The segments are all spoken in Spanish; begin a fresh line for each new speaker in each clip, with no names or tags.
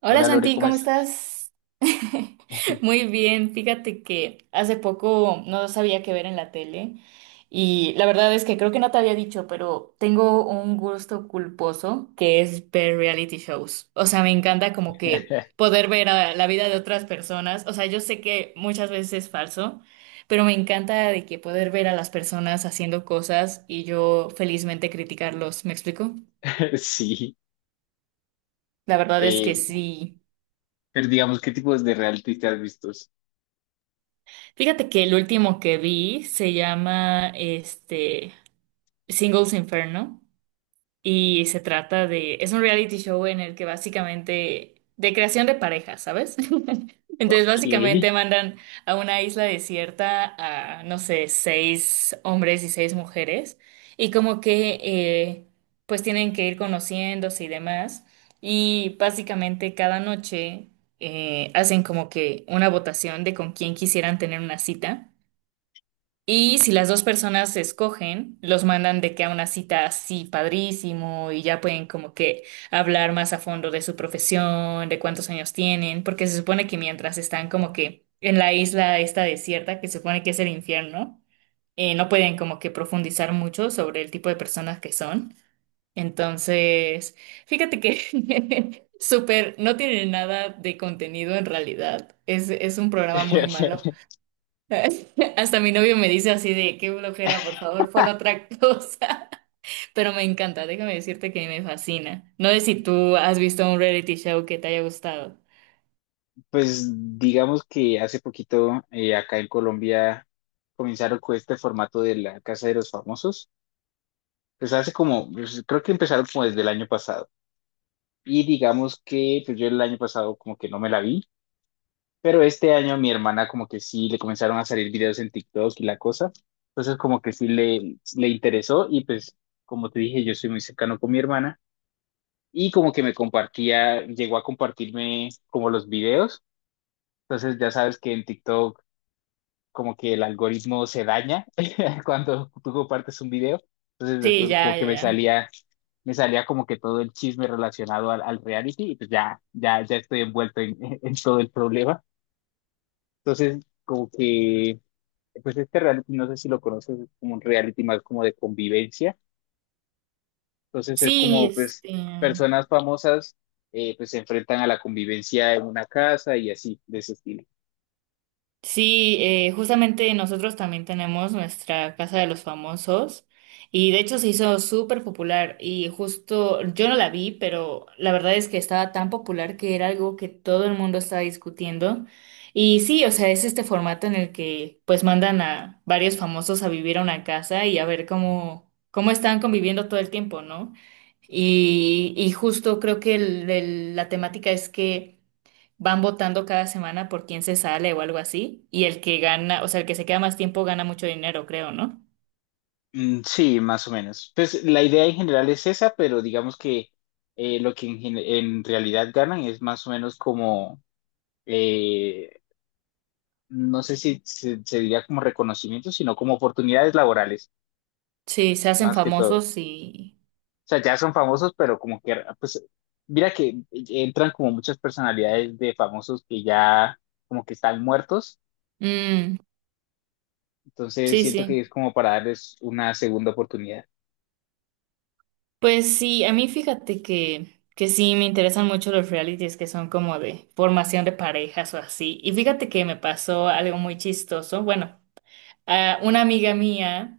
Hola
Hola Lore,
Santi,
¿cómo
¿cómo
estás?
estás? Muy bien, fíjate que hace poco no sabía qué ver en la tele y la verdad es que creo que no te había dicho, pero tengo un gusto culposo que es ver reality shows. O sea, me encanta como que poder ver a la vida de otras personas. O sea, yo sé que muchas veces es falso, pero me encanta de que poder ver a las personas haciendo cosas y yo felizmente criticarlos. ¿Me explico?
Sí,
La verdad es que
eh,
sí.
pero digamos, ¿qué tipos de reality te has visto?
Fíjate que el último que vi se llama este Singles Inferno y se trata de, es un reality show en el que básicamente de creación de parejas, ¿sabes? Entonces
Ok.
básicamente mandan a una isla desierta a, no sé, seis hombres y seis mujeres y como que pues tienen que ir conociéndose y demás y básicamente cada noche hacen como que una votación de con quién quisieran tener una cita. Y si las dos personas se escogen, los mandan de que a una cita así padrísimo y ya pueden como que hablar más a fondo de su profesión, de cuántos años tienen, porque se supone que mientras están como que en la isla esta desierta, que se supone que es el infierno, no pueden como que profundizar mucho sobre el tipo de personas que son. Entonces, fíjate que súper, no tiene nada de contenido en realidad. Es un programa muy malo. Hasta mi novio me dice así de qué flojera, por favor, pon otra cosa. Pero me encanta, déjame decirte que me fascina. No sé si tú has visto un reality show que te haya gustado.
Pues digamos que hace poquito acá en Colombia comenzaron con este formato de la Casa de los Famosos. Pues hace como, pues, creo que empezaron como desde el año pasado. Y digamos que pues yo el año pasado como que no me la vi, pero este año mi hermana como que sí le comenzaron a salir videos en TikTok y la cosa. Entonces como que sí le interesó y pues como te dije, yo soy muy cercano con mi hermana y como que me compartía, llegó a compartirme como los videos. Entonces ya sabes que en TikTok como que el algoritmo se daña cuando tú compartes un video. Entonces
Sí,
después como
ya, ya,
que
ya.
me salía como que todo el chisme relacionado al reality y pues ya, ya, ya estoy envuelto en en todo el problema. Entonces como que pues este reality, no sé si lo conoces, es como un reality más como de convivencia. Entonces es
Sí,
como pues
este.
personas famosas, pues se enfrentan a la convivencia en una casa y así, de ese estilo.
Sí, justamente nosotros también tenemos nuestra Casa de los Famosos y de hecho se hizo súper popular y justo yo no la vi, pero la verdad es que estaba tan popular que era algo que todo el mundo estaba discutiendo. Y sí, o sea, es este formato en el que pues mandan a varios famosos a vivir a una casa y a ver cómo, cómo están conviviendo todo el tiempo, ¿no? Y justo creo que la temática es que van votando cada semana por quién se sale o algo así, y el que gana, o sea, el que se queda más tiempo gana mucho dinero, creo, ¿no?
Mm, sí, más o menos. Pues la idea en general es esa, pero digamos que lo que en realidad ganan es más o menos como, eh, no sé si se diría como reconocimiento, sino como oportunidades laborales,
Sí, se hacen
más que todo.
famosos y...
O sea, ya son famosos, pero como que, pues, mira que entran como muchas personalidades de famosos que ya como que están muertos.
Mm,
Entonces
sí,
siento que
sí.
es como para darles una segunda oportunidad.
Pues sí, a mí fíjate que sí me interesan mucho los realities que son como de formación de parejas o así. Y fíjate que me pasó algo muy chistoso. Bueno, ah, una amiga mía,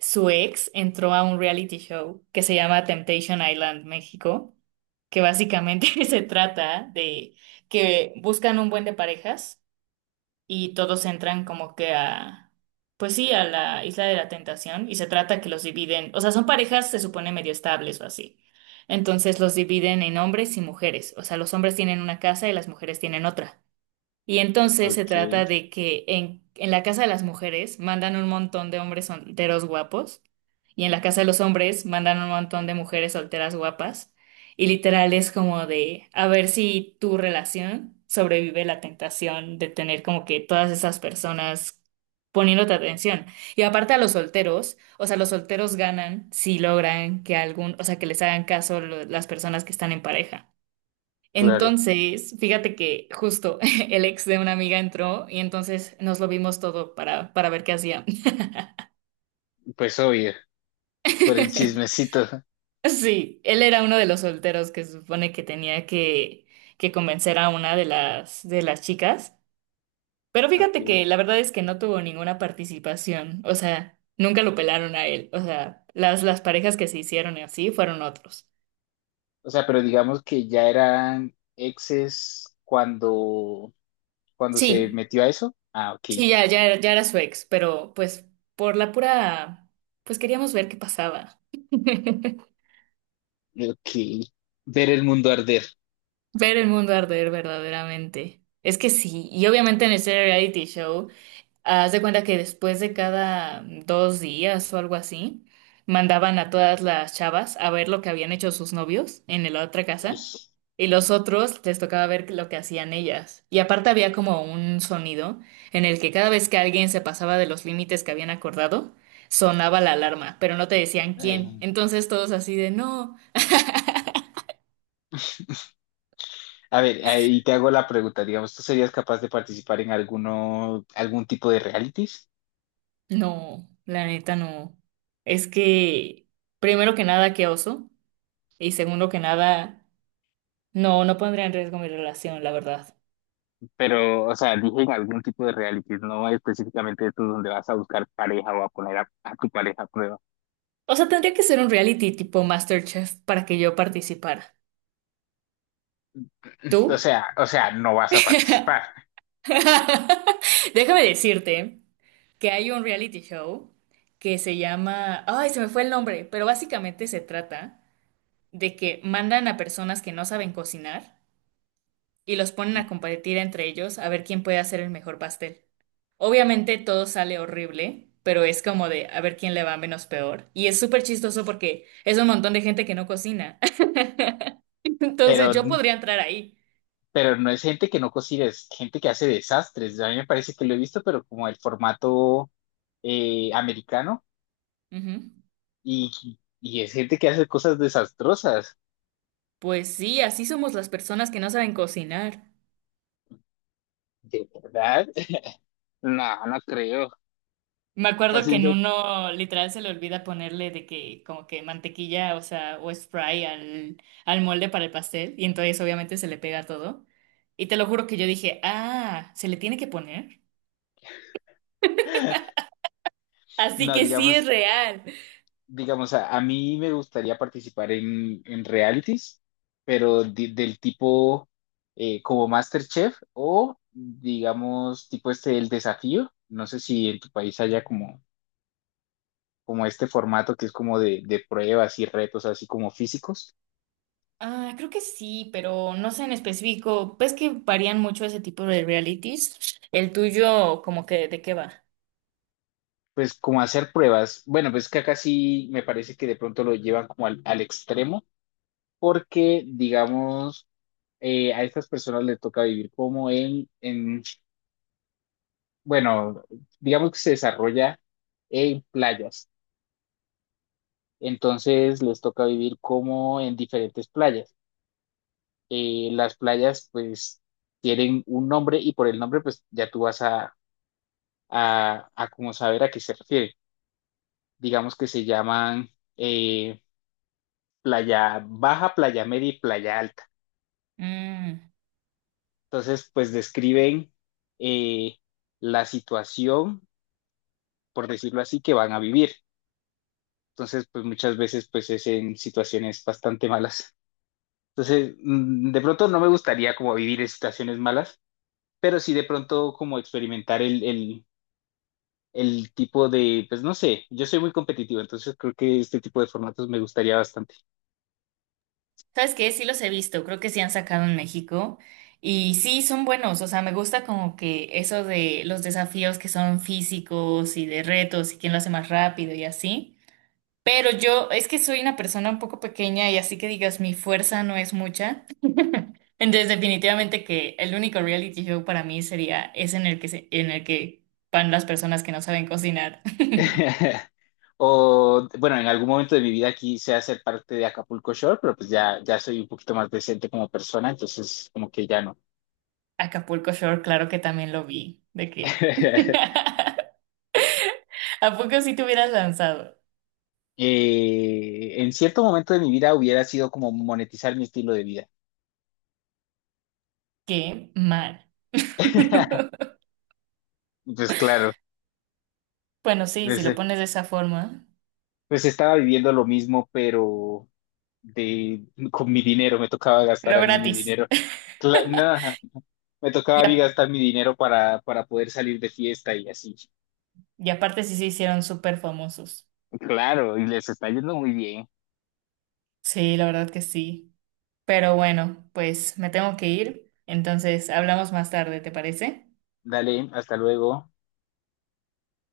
su ex, entró a un reality show que se llama Temptation Island México, que básicamente se trata de que buscan un buen de parejas y todos entran como que a, pues sí, a la isla de la tentación y se trata que los dividen, o sea, son parejas, se supone medio estables o así. Entonces los dividen en hombres y mujeres, o sea, los hombres tienen una casa y las mujeres tienen otra. Y entonces se
Ok,
trata de que en la casa de las mujeres mandan un montón de hombres solteros guapos y en la casa de los hombres mandan un montón de mujeres solteras guapas. Y literal es como de a ver si tu relación sobrevive la tentación de tener como que todas esas personas poniéndote atención. Y aparte a los solteros, o sea, los solteros ganan si logran que algún, o sea, que les hagan caso las personas que están en pareja.
claro.
Entonces, fíjate que justo el ex de una amiga entró y entonces nos lo vimos todo para ver qué hacía.
Pues obvio, por el chismecito.
Sí, él era uno de los solteros que se supone que tenía que convencer a una de de las chicas. Pero fíjate
Ok.
que la verdad es que no tuvo ninguna participación. O sea, nunca lo pelaron a él. O sea, las parejas que se hicieron y así fueron otros.
O sea, pero digamos que ya eran exes cuando se
Sí,
metió a eso. Ah, ok.
sí, ya, ya, ya era su ex, pero pues por la pura, pues queríamos ver qué pasaba.
Ok. Ver el mundo arder.
Ver el mundo arder verdaderamente. Es que sí, y obviamente en ese reality show, haz de cuenta que después de cada dos días o algo así, mandaban a todas las chavas a ver lo que habían hecho sus novios en la otra
Ay,
casa, y los otros les tocaba ver lo que hacían ellas. Y aparte había como un sonido en el que cada vez que alguien se pasaba de los límites que habían acordado, sonaba la alarma, pero no te decían quién.
ay.
Entonces todos así de no.
A ver, ahí te hago la pregunta, digamos, ¿tú serías capaz de participar en alguno, algún tipo de realities?
No, la neta no. Es que, primero que nada, qué oso. Y segundo que nada, no, no pondría en riesgo mi relación, la verdad.
Pero, o sea, dije en algún tipo de realities, no específicamente estos donde vas a buscar pareja o a poner a tu pareja a prueba.
O sea, tendría que ser un reality tipo MasterChef para que yo participara. ¿Tú?
O sea, no vas a participar,
Déjame decirte que hay un reality show que se llama... Ay, se me fue el nombre, pero básicamente se trata de que mandan a personas que no saben cocinar y los ponen a competir entre ellos a ver quién puede hacer el mejor pastel. Obviamente todo sale horrible, pero es como de a ver quién le va menos peor. Y es súper chistoso porque es un montón de gente que no cocina. Entonces
pero,
yo podría entrar ahí.
pero no es gente que no cocina, es gente que hace desastres. A mí me parece que lo he visto, pero como el formato americano
Ujú.
y, y es gente que hace cosas desastrosas,
Pues sí, así somos las personas que no saben cocinar.
¿de verdad? No, no creo.
Me acuerdo que en
Haciendo
uno literal se le olvida ponerle de que como que mantequilla, o sea, o spray al molde para el pastel y entonces obviamente se le pega todo. Y te lo juro que yo dije, ah, ¿se le tiene que poner? Así
no,
que sí es
digamos,
real.
digamos, a mí me gustaría participar en realities, pero del tipo como MasterChef o, digamos, tipo este, el desafío. No sé si en tu país haya como, como este formato que es como de pruebas y retos así como físicos.
Ah, creo que sí, pero no sé en específico. Ves que varían mucho ese tipo de realities. El tuyo, como que, ¿de qué va?
Pues como hacer pruebas. Bueno, pues que acá sí me parece que de pronto lo llevan como al extremo, porque, digamos, a estas personas les toca vivir como en bueno, digamos que se desarrolla en playas, entonces les toca vivir como en diferentes playas. Las playas pues tienen un nombre y por el nombre pues ya tú vas a, a como saber a qué se refiere. Digamos que se llaman eh, playa baja, playa media y playa alta.
Mm,
Entonces pues describen, eh, la situación, por decirlo así, que van a vivir. Entonces, pues muchas veces pues es en situaciones bastante malas. Entonces, de pronto no me gustaría como vivir en situaciones malas, pero sí de pronto como experimentar el tipo de, pues no sé, yo soy muy competitivo, entonces creo que este tipo de formatos me gustaría bastante.
¿sabes qué? Sí los he visto, creo que sí han sacado en México. Y sí, son buenos, o sea, me gusta como que eso de los desafíos que son físicos y de retos y quién lo hace más rápido y así. Pero yo, es que soy una persona un poco pequeña y así que digas, mi fuerza no es mucha. Entonces, definitivamente que el único reality show para mí sería ese en el que en el que van las personas que no saben cocinar.
O, bueno, en algún momento de mi vida quise hacer parte de Acapulco Shore, pero pues ya, ya soy un poquito más decente como persona, entonces como que ya no.
Acapulco Shore, claro que también lo vi. ¿De qué? ¿A poco si te hubieras lanzado?
En cierto momento de mi vida hubiera sido como monetizar mi estilo de vida.
Qué mal.
Pues claro,
Bueno, sí, si lo pones de esa forma,
pues estaba viviendo lo mismo, pero de, con mi dinero, me tocaba gastar
pero
a mí mi
gratis.
dinero. Nada, me tocaba a
Y,
mí
a-
gastar mi dinero para poder salir de fiesta y así.
y aparte sí se hicieron súper famosos.
Claro, y les está yendo muy bien.
Sí, la verdad que sí. Pero bueno, pues me tengo que ir. Entonces, hablamos más tarde, ¿te parece?
Dale, hasta luego.